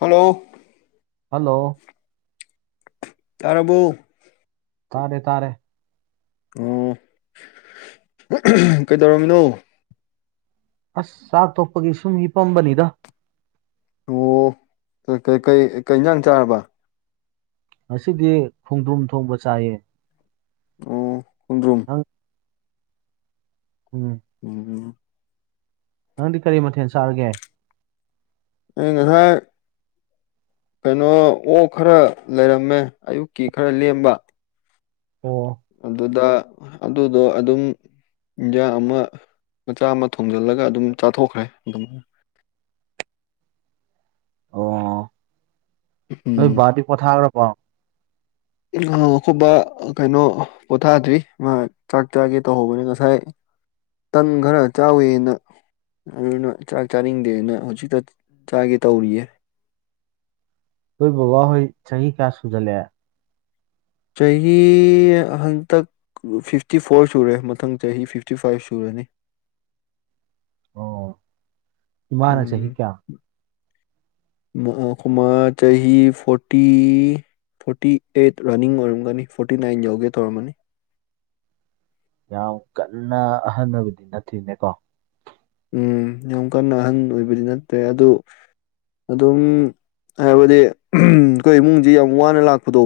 Hello hello ꯇꯥꯔꯕꫭ ꯇꯥꯔꯦ ꯇꯥꯔꯦ ꯑꯣ ꯀꯩꯗꯧꯔꯝꯃꯤꯅꯣ ꯑꯁ ꯆꯥꯛ ꯇꫭꯛꯄꯒꯤ ꯁꯨꯝ ꯍꯤꯄꯝꯕꯅꯤꯗ ꯑꯣ ꯀꯩ-ꯀꯩ ꯀꯩ ꯍ‌ꯦꯟꯁꯥꯡ ꯆꯥꯔꯕ ꯉꯗꯤ ꯈꯣꯡꯗꯝ ꯊꯣꯡꯕ ꯆꯥꯏꯌꯦ ꯑꯣ ꯈꫭꯡꯗ‍꯭ꯔꯨꯝ ꯅꯪ ꯎꯝ ꯎꯝ ꯅꯪꯗꯤ ꯀꯔꯤ ꯃꯊꯦꯜ ꯆꯔꯒꯦ ꯑꯩ ꯉꯁꯥꯏ ꯀꯩꯅꯣ ꯑꯣꯛ ꯈꯔ ꯂꯩꯔꯝꯃꯦ ꯑꯌꯨꯛꯀꯤ ꯈꯔ ꯂꯦꯝꯕ ꯑꯣ ꯑꯗꯨꯗ ꯑꯗꯨꯗꯣ ꯑꯗꯨꯝ ꯏꯟꯖꯥꯡ ꯑꯃ ꯃꯆꯥ ꯑꯃ ꯊꯣꯡꯖꯤꯜꯂꯒ ꯑꯗꯨꯝ ꯆꯥꯊꯣꯛꯈ꯭ꯔꯦ ꯑꯗꯨꯝ ꯑꯣ ꯅꯣꯏ ꯎꯝ ꯕꯥꯗꯤ ꯄꫭꯊꯒꯔꯕꫭ ꯑꯩꯈꫭꯏꯕ ꯀꯩꯅꯣ ꯄꯣꯊꯥꯗ꯭ꯔꯤ ꯃꯥ ꯆꯥꯛ ꯆꯥꯒꯦ ꯇꯧꯍꯧꯕꯅꯤ ꯉꯁꯥꯏ ꯇꯟ ꯈꯔ ꯆꯥꯎꯋꯦꯅ ꯑꯗꯨꯅ ꯆꯥꯛ ꯆꯥꯅꯤꯡꯗꯦꯅ ꯍꯧꯖꯤꯛꯇ ꯆꯥꯒꯦ ꯇꯧꯔꯤꯌꯦ ꯍꯣꯏ ꯕꯕꯥ ꯍꯣꯏ ꯆꯍꯤ ꯀꯌꯥ ꯁꯨꯖꯜꯂꯛ ꯑ‌ꯦ ꯆꯍꯤ ꯍꯟꯇꯛ ꯐꯤꯐꯇꯤ ꯐꯣꯔꯚ ꯁꯨꯔꯦ ꯃꯊꯪ ꯆꯍꯤ ꯐꯤꯐꯇꯤ ꯐꯥꯏꯚ ꯁꯨꯔꯅꯤ ꯑꯣ ꯏꯃꯅ ꯆꯍꯤꯍꯤ ꯀꯌꯥ ꯑꯩꯈꫭꯏꯃꯥ ꯆꯍꯤꯍꯤ ꯐꯣꯔꯇꯤ ꯐꯣꯔꯇꯤ ꯑꯩꯠ ꯔꯟꯅꯤꯡ ꯑꯣꯏꯔꯝꯒꯅꯤ ꯐꯣꯔꯇꯤ ꯅꯥꯏꯟ ꯌꯧꯒꯦ ꯇꯧꯔꯝꯃꯅꯤ ꯌꯥꯝ ꯀꯟꯅ ꯑꯍꯟꯅꯕꯗꯤ ꯅꯠꯇꯦꯅꯦꯀꯣ ꯎꯝ ꯌꯥꯝꯨ ꯀꯟꯅ ꯑꯍꯟ ꯑꯣꯏꯕꯗꯤ ꯅꯠꯇ꯭ꯔꯦ ꯑꯗꯨ ꯑꯗꯨꯝ ꯍꯥꯏꯕꯗꯤ ꯑꯩꯈꯣꯏ ꯏꯃꯨꯡꯁꯤ ꯌꯥꯝ ꯋꯥꯅ ꯂꯥꯛꯄꯗꯣ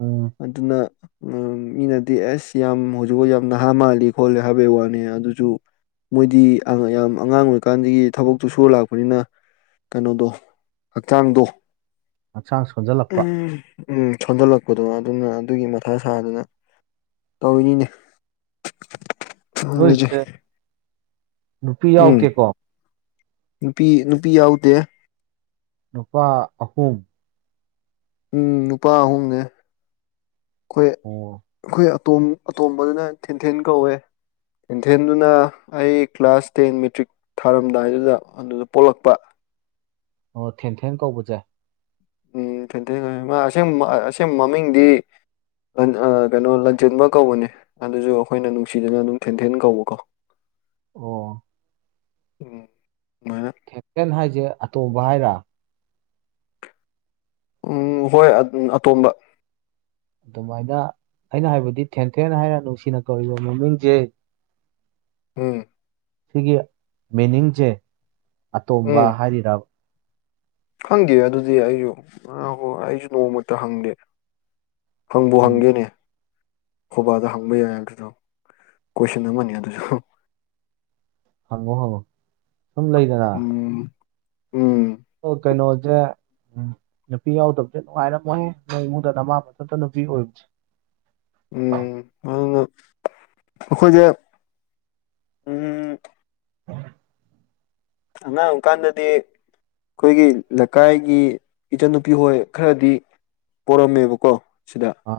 ꯎ ꯑꯇꯅ ꯎꯝ ꯃꯤꯅꯗꯤ ꯑꯁ ꯌꯥꯝ ꯍꯧꯖꯤꯛꯐꯥꯎ ꯌꯥꯝ ꯅꯍꯥ ꯃꯥꯜꯂꯤ ꯈꯣꯂꯤ ꯍꯥꯏꯕꯩ ꯋꯥꯅꯤ ꯑꯗꯨꯁꯨ ꯃꯣꯏꯗꯤ ꯌꯥꯝ ꯑꯉꯥꯡ ꯑꯣꯏꯔꯤꯀꯥꯟꯗꯒꯤ ꯊꯕꯛꯇꯨ ꯁꯨꯔ ꯂꯥꯛꯄꯅꯤꯅ ꯀꯩꯅꯣꯗꯣ ꯍꯛꯆꯥꯡꯗꯣ ꯍꯛꯆꯥꯡ ꯁꯣꯟꯖꯜꯂꯛꯄ ꯎꯝ ꯎꯝ ꯊꯟꯗꯂꯛ ꯑꯗꯨꯅ ꯑꯗꯨꯒꯤ ꯃꯊꯥ ꯁꯥꯗꯨꯅ ꯇꯧꯔꯤꯅꯤꯅꯦ ꯎꯖ ꯅꯣꯏꯁꯦ ꯅꯨꯄꯤ ꯌꯥꯎꯀꯦꯀꯣ ꯅꯨꯄꯤ ꯅꯨꯄꯤ ꯌꯥꯎꯗꯦ ꯅꯨꯄꯥ ꯑꯍꯨꯝ ꯎꯝ ꯅꯨꯄꯥ ꯑꯍꯨꯝꯅꯦ ꯑꯩꯈꯣꯏ ꯑꯣ ꯑꯩꯈꯣꯏ ꯇꯝ ꯑꯇꯣꯝꯕꯗꯨꯅ ꯊꯤꯟꯊꯤꯟ ꯀꯧꯋꯦ ꯏꯦꯟꯊꯦꯟꯗꯨꯅ ꯑꯩ ꯀ꯭ꯂꯥꯁ ꯇꯦꯟ ꯃꯦꯇ꯭ꯔꯤꯛ ꯊꯥꯔꯝꯗꯥꯏꯗꯨꯗ ꯑꯗꯨꯗ ꯄꯣꯛꯂꯛꯄ ꯑꯣ ꯊꯦꯟꯊꯦꯟ ꯀꯧꯕꯁꯦ ꯎꯝ ꯈꯩꯇ ꯃꯥ ꯑꯁ ꯑꯁꯦꯡ ꯃꯃꯤꯡꯗꯤ ꯀꯩꯅꯣ ꯂꯟꯖꯦꯟꯕ ꯀꯧꯕꯅꯦ ꯑꯗꯨꯁꯨ ꯑꯩꯈꯣꯏꯅ ꯅꯨꯡꯁꯤꯗꯅ ꯑꯗꯨꯝ ꯊꯦꯟꯊꯦꯟ ꯀꯧꯕꯀꯣ [inaudible] ꯑꯣ ꯎꯝ ꯃꯥ ꯊꯦꯆꯦꯟ ꯍꯥꯏꯁꯦ ꯑꯇꯣꯧꯕ ꯍꯥꯏꯔ ꯎꯝ ꯍꯣꯏ ꯑꯇꯣꯝꯕ ꯑꯗꯨꯃꯥꯏꯅ ꯑꯩꯅ ꯍꯥꯏꯕꯗꯤ ꯊꯦꯡꯊꯦꯡꯅ ꯍꯥꯏꯔ ꯅꯨꯡꯁꯤꯅ ꯀꯧꯔꯤꯕ ꯃꯃꯤꯡꯁꯦ ꯎꯝ꯫ ꯁꯤꯒꯤ ꯃꯤꯅꯤꯡꯁꯦ ꯑꯇꯣꯝꯕ ꯎꯝ ꯍꯥꯏꯔꯤꯔꯥ꯫ ꯈꯪꯗꯦ ꯑꯗꯨꯗꯤ ꯑꯩꯁꯨ ꯍꯣꯏ ꯑꯩꯁꯨ ꯅꯣꯡꯃꯛꯇ ꯍꯪꯗꯦ꯫ ꯍꯪꯕꯨ ꯎꯝ ꯍꯪꯒꯦꯅꯦ꯫ ꯍꯣꯕꯥꯗ ꯍꯪꯕ ꯌꯥꯏ ꯑꯗꯨꯗꯣ ꯀꯣꯏꯁꯟ ꯑꯃꯅꯤ ꯑꯗꯨꯁꯨ꯫ ꯍꯪꯉꯣ ꯍꯉꯣ ꯁꯨꯝ ꯂꯩꯗꯅ꯫ ꯎꯝ ꯎꯝ꯫ ꯗꫭ ꯀꯩꯅꫭꯖꯦ ꯎꯝ ꯅꯨꯄꯤ ꯌꯥꯎꯗꯕꯁꯦ ꯅꯨꯡꯉꯥꯏꯔꯝꯃꯣꯏꯍꯦ ꯅꯣꯏ ꯏꯃꯨꯡꯗ ꯅꯃꯥ ꯃꯊꯟꯇ ꯅꯨꯄꯤ ꯑꯣꯏꯕꯁꯦ꯫ ꯎꯝ ꯑꯗꯨꯅ ꯑꯩꯈꯣꯏꯁꯦ ꯎꯝ [unintelligible] ꯑꯉꯥꯡ ꯑꯣꯏꯀꯥꯟꯗꯗꯤ ꯑꯩꯈꯣꯏꯒꯤ ꯂꯩꯀꯥꯏꯒꯤ ꯏꯆꯟꯅꯨꯄꯤ ꯍꯣꯏ ꯈꯔꯗꯤ ꯄꯣꯔꯝꯃꯦꯕꯀꯣ ꯁꯤꯗ꯫ ꯑ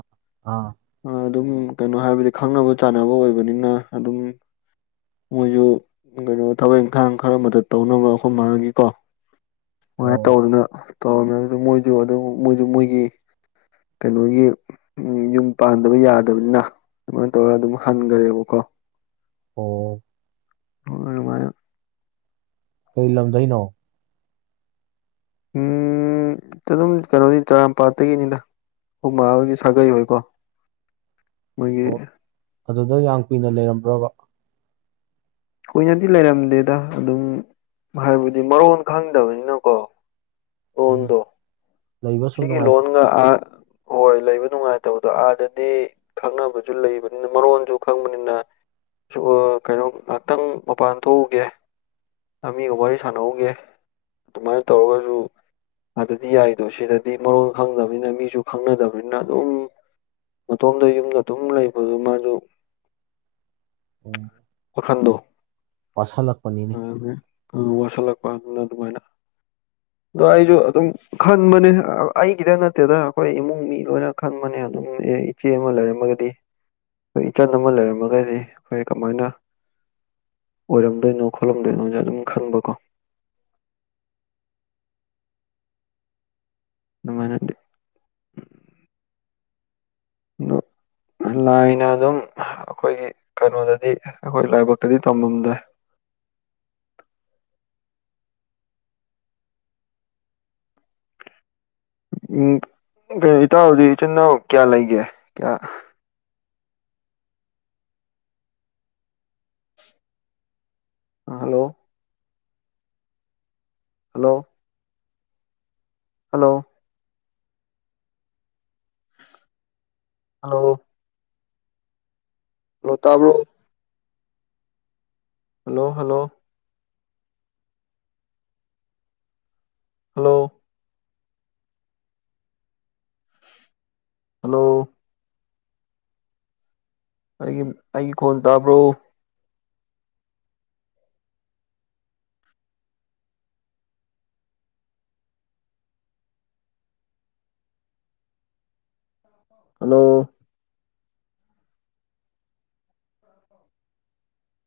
ꯑꯥ꯫ ꯑ ꯑꯗꯨꯝ ꯀꯩꯅꯣ ꯍꯥꯏꯕꯗꯤ ꯈꯪꯅꯕ ꯆꯥꯟꯅꯕ ꯑꯣꯏꯕꯅꯤꯅ ꯑꯗꯨꯝ ꯃꯣꯏꯁꯨ ꯀꯩꯅꯣ ꯊꯕꯛ ꯏꯪꯈꯥꯡ ꯈꯔ ꯑꯃꯗ ꯇꯧꯅꯕ ꯑꯈꫭꯃꯥꯒꯤꯀꯣ꯫ ꯁꯨꯃꯥꯏꯅ ꯑꯣ ꯇꯧꯗꯅ ꯇꯧꯔꯝꯃꯦꯁꯨ ꯃꯣꯏꯁꯨ ꯑꯗꯨ ꯃꯣꯏꯁꯨ ꯃꯣꯏꯒꯤ ꯀꯩꯅꯣꯒꯤ ꯎꯝ ꯌꯨꯝ ꯄꯥꯟꯗꯕ ꯌꯥꯗꯕꯅꯤꯅ ꯑꯗꯨꯃꯥꯏꯅ ꯇꯧꯔꯒ ꯑꯗꯨꯝ ꯍꯟꯒꯔꯦꯕꯀꯣ꯫ ꯑꯣ꯫ ꯍꫭꯏ ꯑꯗꯨꯃꯥꯏꯅ꯫ ꯀꯩ ꯂꯝꯗꯩꯅꫭ꯫ ꯎꯝ꯫ ꯑꯗꯨꯝ ꯀꯩꯅꯣꯗꯤ ꯇꯔꯥꯝꯄꯥꯠꯇꯒꯤꯅꯤꯗ ꯍꯨꯃꯥ ꯍꯣꯏꯒꯤ ꯁꯥꯒꯩ ꯍꯣꯏꯀꯣ꯫ ꯑꯣ ꯃꫭꯏꯒꯤ ꯑꯗꯨꯗ ꯌꯥꯝ ꯀꯨꯏꯅ ꯂꯩꯔꯝꯕ꯭ꯔꯕ꯫ ꯀꯨꯏꯅꯗꯤ ꯂꯩꯔꯝꯗꯦꯗ ꯑꯗꯨꯝ ꯍꯥꯏꯕꯗꯤ ꯃꯔꯣꯟ ꯈꯪꯗꯕꯅꯤꯅꯀꯣ꯫ ꯎꯝ꯫ ꯂꯣꯟꯗꯣ ꯂꯩꯕ ꯁꯨꯝ ꯁꯤꯒꯤ ꯅꯨꯡꯉꯥꯏꯇ ꯂꯣꯟꯒ ꯑ ꯍꯣꯏ ꯂꯩꯕ ꯅꯨꯡꯉꯥꯏꯇꯕꯗꯣ ꯑꯥꯗꯗꯤ ꯈꯪꯅꯕꯁꯨ ꯂꯩꯕꯅꯤꯅ ꯃꯔꯣꯟꯁꯨ ꯈꯪꯕꯅꯤꯅ꯫ ꯁꯨ ꯑ ꯀꯩꯅꯣ ꯉꯍꯥꯛꯇꯪ ꯃꯄꯥꯟ ꯊꯣꯛꯎꯒꯦ꯫ ꯑꯃꯤꯒ ꯋꯥꯔꯤ ꯁꯥꯟꯅꯎꯒꯦ ꯑꯗꯨꯃꯥꯏꯅ ꯇꯧꯔꯒꯁꯨ ꯑꯗꯨꯗꯤ ꯌꯥꯏꯗꯣ ꯁꯤꯗ ꯗꯩ ꯃꯔꯣꯟ ꯈꯪꯗꯕꯅꯤꯅ ꯃꯤꯁꯨ ꯈꯪꯅꯗꯕꯅꯤꯅ ꯑꯗꯨꯝ ꯃꯇꯣꯝꯗ ꯌꯨꯝꯗ ꯑꯗꯨꯝ ꯂꯩꯕꯗꯨ ꯃꯥꯖꯨ [inaudible] ꯋꯥꯈꯟꯗꯨ ꯋꯥꯁꯜꯂꯛꯄꯅꯤꯅꯦ꯫ ꯋꯥꯁꯜꯂꯛꯄ ꯑꯗꯨꯅ ꯑꯗꯨꯃꯥꯏꯅ ꯑꯗꯣ ꯑꯩꯁꯨ ꯑꯗꯨꯝ ꯈꯟꯕꯅꯦ ꯫ ꯑ ꯑꯩꯒꯤꯗ ꯅꯠꯇꯦꯗ ꯑꯈꯣꯏ ꯏꯃꯨꯡ ꯃꯤ ꯂꯣꯏꯅ ꯈꯟꯕꯅꯦ ꯑꯗꯨꯝ ꯑꯦ ꯏꯆꯦ ꯑꯃ ꯂꯩꯔꯝꯃꯒꯗꯤ ꯑꯈꯣꯏ ꯏꯆꯟ ꯑꯃ ꯂꯩꯔꯝꯃꯒꯗꯤ ꯑꯩꯈꯣꯏ ꯀꯃꯥꯏꯅ ꯑꯣꯏꯔꯝꯗꯣꯏꯅꯣ ꯈꯣꯠꯂꯝꯗꯣꯏꯅꯣꯖꯦ ꯑꯗꯨꯝ ꯈꯟꯕꯀꯣ꯫ ꯗꯨꯃꯥꯏ ꯅꯗꯤ ꯗꫭ ꯂꯥꯏꯅ ꯑꯗꯨꯝ ꯑꯈꯣꯏꯒꯤ ꯀꯩꯅꯣꯗꯗꯤ ꯑꯩꯈꯣꯏ ꯂꯥꯏꯕꯛꯇꯗꯤ ꯇꯝꯃꯗꯥꯏ꯫ ꯎꯝ ꯀꯩꯅꫭ ꯏꯇꯥꯎꯗꯤ ꯏꯆꯤꯟ ꯏꯅꯥꯎ ꯀꯌꯥ ꯂꯩꯒꯦ ꯀꯌꯥ ꯍꯥꯜꯂꯣ꯫ ꯍꯜꯂꯣ꯫ ꯍꯜꯂꯣ꯫ ꯍꯜꯂꯣ꯫ ꯂꯣꯇꯕ꯭ꯔꯣ ꯍꯜꯂꯣ ꯍꯜꯂꯣ ꯍꯜꯂꯣ ꯍꯜꯂꯣ ꯑꯩꯒꯤ ꯑꯩꯒꯤ ꯈꯣꯟ ꯇꯥꯕ꯭ꯔꯣ ꯍꯜꯂꯣ